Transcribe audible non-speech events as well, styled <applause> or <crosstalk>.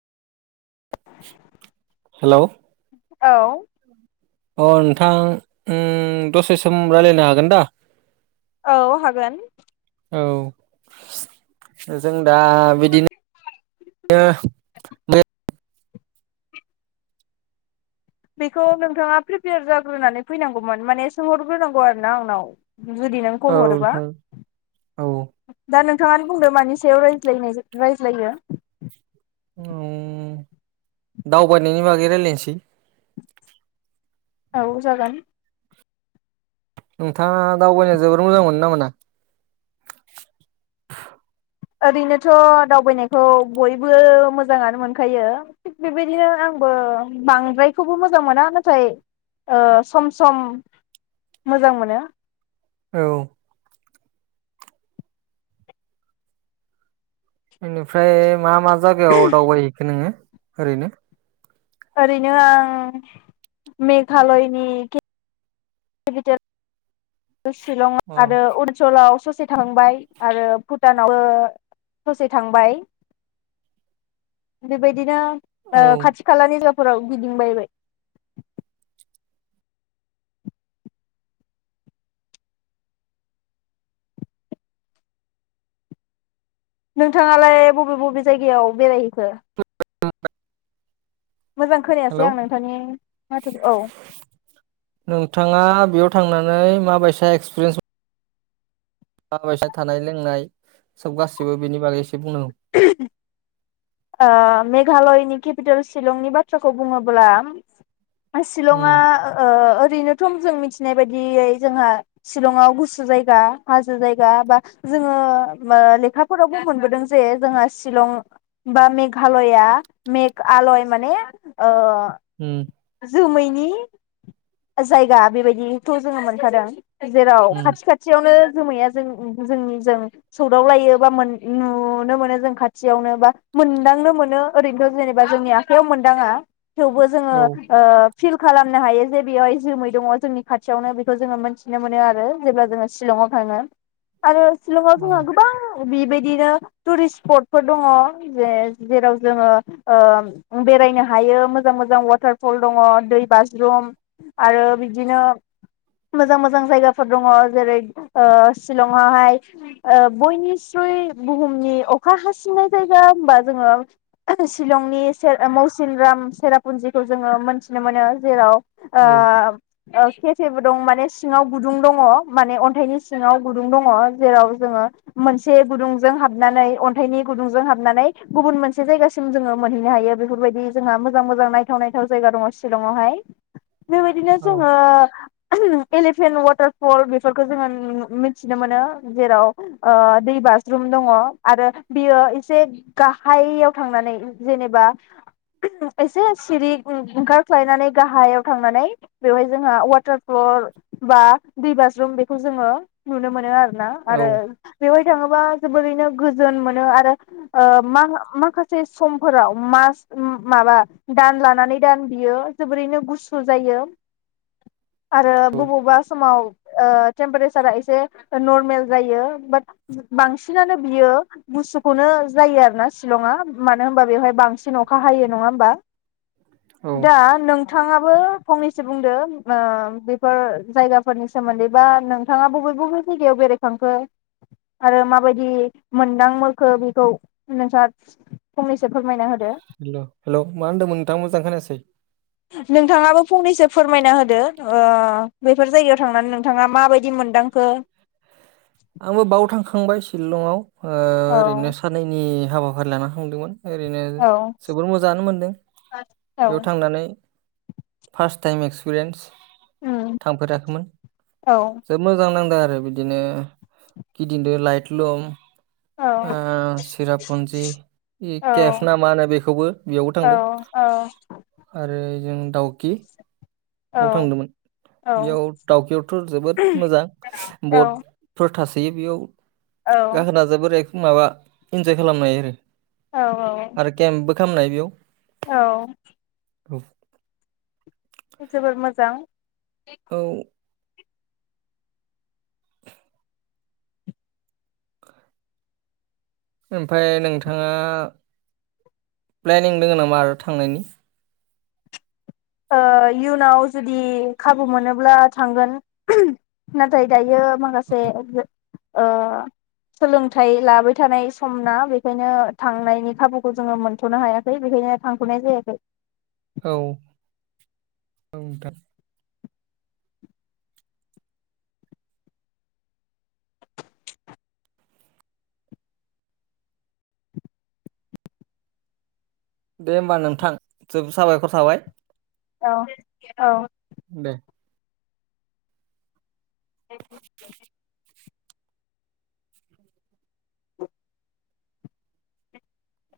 हेल' औ अ नोंथां ओम दसे सम रायलायनो हागोन दा औ हागोन औ जों दा बिदिनो बेखौ नोंथाङा प्रिपेयार जाग्रोनानै फैनांगौमोन माने सोंहरग्रोनांगौ आरो ना आंनाव जुदि नों कल हरोबा नोंथां औ दा नोंथाङानो बुंदो मानि सायाव राय ज्लाय रायज्लायो दावबायनायनि बागै रायलायनोसै औ जागोन नोंथाङा दावबायनाय जोबोर मोजां मोनो ना मोना? ओरैनोथ' दावबायनायखौ बयबो मोजाङानो मोनखायो थिग बेबायदिनो आंबो बांद्रायखौबो मोजां मोना नाथाय ओ सम सम मोजां मोनो औ बेनिफ्राय मा मा जागायाव दावबायहैखो नोङो? ओरैनो ओरैनो आं मेघालयनि केपिटेल शिलं अ आरो अरुणाचलाव ससे से थांबाय आरो भुटानावबो ससे थांबाय बेबायदिनो औ खाथि खालानि जा फोराव गिदिंबायबाय नोंथाङालाय बबे बबे जायगायाव बेरायहैखो? मोजां खोनायासै हेलौ आं नोंथांनि माथो औ नोंथाङा बेयाव थांनानै माबायसा एक्सपिरियेन्स माबायसा थानाय लोंनाय सब गासिबो बेनि बागै एसे बुंनो ओ मेघालयनि केपिटेल शिलंनि बाथ्राखौ बुङोब्ला शिलंआ उम ओ ओरैनोथ' जों मिथिनाय बायदियै जोंहा शिलंआव गुसु जायगा हाजो जायगा बा जोङो लेखाफोरावबो मोनबोदों जे जोंहा शिलं बा मेघालया मेघालय माने ओ ओम जोमैनि जायगा बेबायदिथ' जोङो मोनखादों जेराव खाथि उम खाथियावनो जोमैया जों जोंनि जों सौदाव लायो बा नुनो मोनो जों खाथियावनो बा मोनदांनो मोनो ओरैनोथ' जेनेबा जोंनि आखाइयाव मोनदाङा थेवबो जोङो औ ओ फिल खालामनो हायो जे बेवहाय जोमै दङ जोंनि खाथियावनो बेखौ जोङो मोनथिनो मोनो आरो जेब्ला जोङो शिलंआव थाङो। आरो सिलंआव जोंहा उम गोबां बिबायदिनो टुरिस्ट स्पटफोर दङ। जे जेराव जोङो ओ बेरायनो हायो मोजां मोजां वाटार फल दङ दै बाज्रुम आरो बिदिनो मोजां मोजां जायगाफोर दङ जेरै ओ सिशलङावहाय बयनिस्रुइ बुहुमनि अखा हासिन्नाय जायगा गा होनबा जोङो शिलंनि से मौसिनराम सेरापुन्जिखौ जोङो मोनथिनो मोनो जेराव औ ओ खेफेबो दं मान सिङाव गुुं दङ मान अन्थाइनि सिङाव गुदुं दङ जेराव जोङो मोनसे गुदुंजों हाबनानै अन्थाइनि गुदुंजों हाब नानै गुबुन मोनसे जायगासिम जोङो मोनहैनो हायो बेफोरबायदि जोंहा मोजां मोजां नायथाव नायथाव जायगा दङ शिलङावहाय। बेबायदिनो औ जोङो एलिफेन्ट वाटार फल बेफोरखो जोङो नु नु मिथिनो मोनो जेराव ओ दै बाजरुम दङ आरो बियो एसे गाहायाव थांनानै जेनेबा एसे सिरि ओंखारख्लायनानै गाहायाव थांनानै बेवहाय जोंहा वाटार फ्लर बा दै बाजरुम बेखौ जोङो नुनो मोनो आ ना आरो औ बेवहाय थाङोबा जोबोरैनो गोजोन मोनो आरो ओ मा-माखासे समफोराव मास माबा दान लानानै दान बियो जोबोरैनो गुसु जायो आरो औ बबावबा समाव ओ टेम्पारेसारा एसे नरमेल जायो बाट बांसिनानो बियो गुसु खौनो जायो आरो ना शिलङा मानो होनबा बेवहाय बांसिन अखा हायो नङा होमबा? हेल' दा नोंथाङा बो फंनैसो बुंदो ओ जायगाफोरनि सोमोन्दै बा नोंथाङा बबे बबे जायगायाव बेरायखांखो आरो मा बायदि मोनदां खो बेखौ नोंथाङा फंनैसो फोरमायना होदो हेल हेलौ मा होनदोंमोन नोंथाङा मोजां खोनासै। नोंथाङाबो फंनैसो फोरमायना होदो ओ बेफोर जायगायाव थांनानै नोंथाङा माबायदि मोनदांखो। आंबो बाव थांखांबाय शिलङाव ओ औ ओरैनो साननैनि हाबा फारि लाना थांदोंमोन। ओरैनो औ जोबोर मोजाङानो मोनदों बेयाव औ थांनानै फार्स्ट टाइम एक्स पिरेन्टस उम थांफेराखैमोन औ जोब मोजां नांदो ओ बिदिनो। गिदिंदो लायट लुम। औ ओ सिरापुजि औ केफ ना मा होनो बेखौबो बेयावबो औ थांदों औ आरो उम दाउकि। औ आव थांदोंमोन औ बेयाव दावकियावथ' जोबोद मोजां औ बटफोर थासोयो बेयाव। जाहोना जोबोर एक माबा इन्जय खालामनो हायो आरो। औ आरो केम्पबो खालामनो औ औ। औ। जोबोर मोजां। औ। ओमफाय नोंथाङा प्लेनिं दोङो नामा आरो थांनायनि ओ इयुनाव जुदि खाबु मोनोब्ला थांगोन <unintelligible> नाथाय दायो माखासे ओ सोलोंथाइ लाबाय थानाय सम ना बेखायनो थांनायनि खाबुखौ जोङो मोनथनो हायाखै बेखायनो थांथनाय जायाखै। औ। औ नोंथां। दे होमबा नोंथां जोब साबायखर थाबाय। औ औ दे <unintelligible>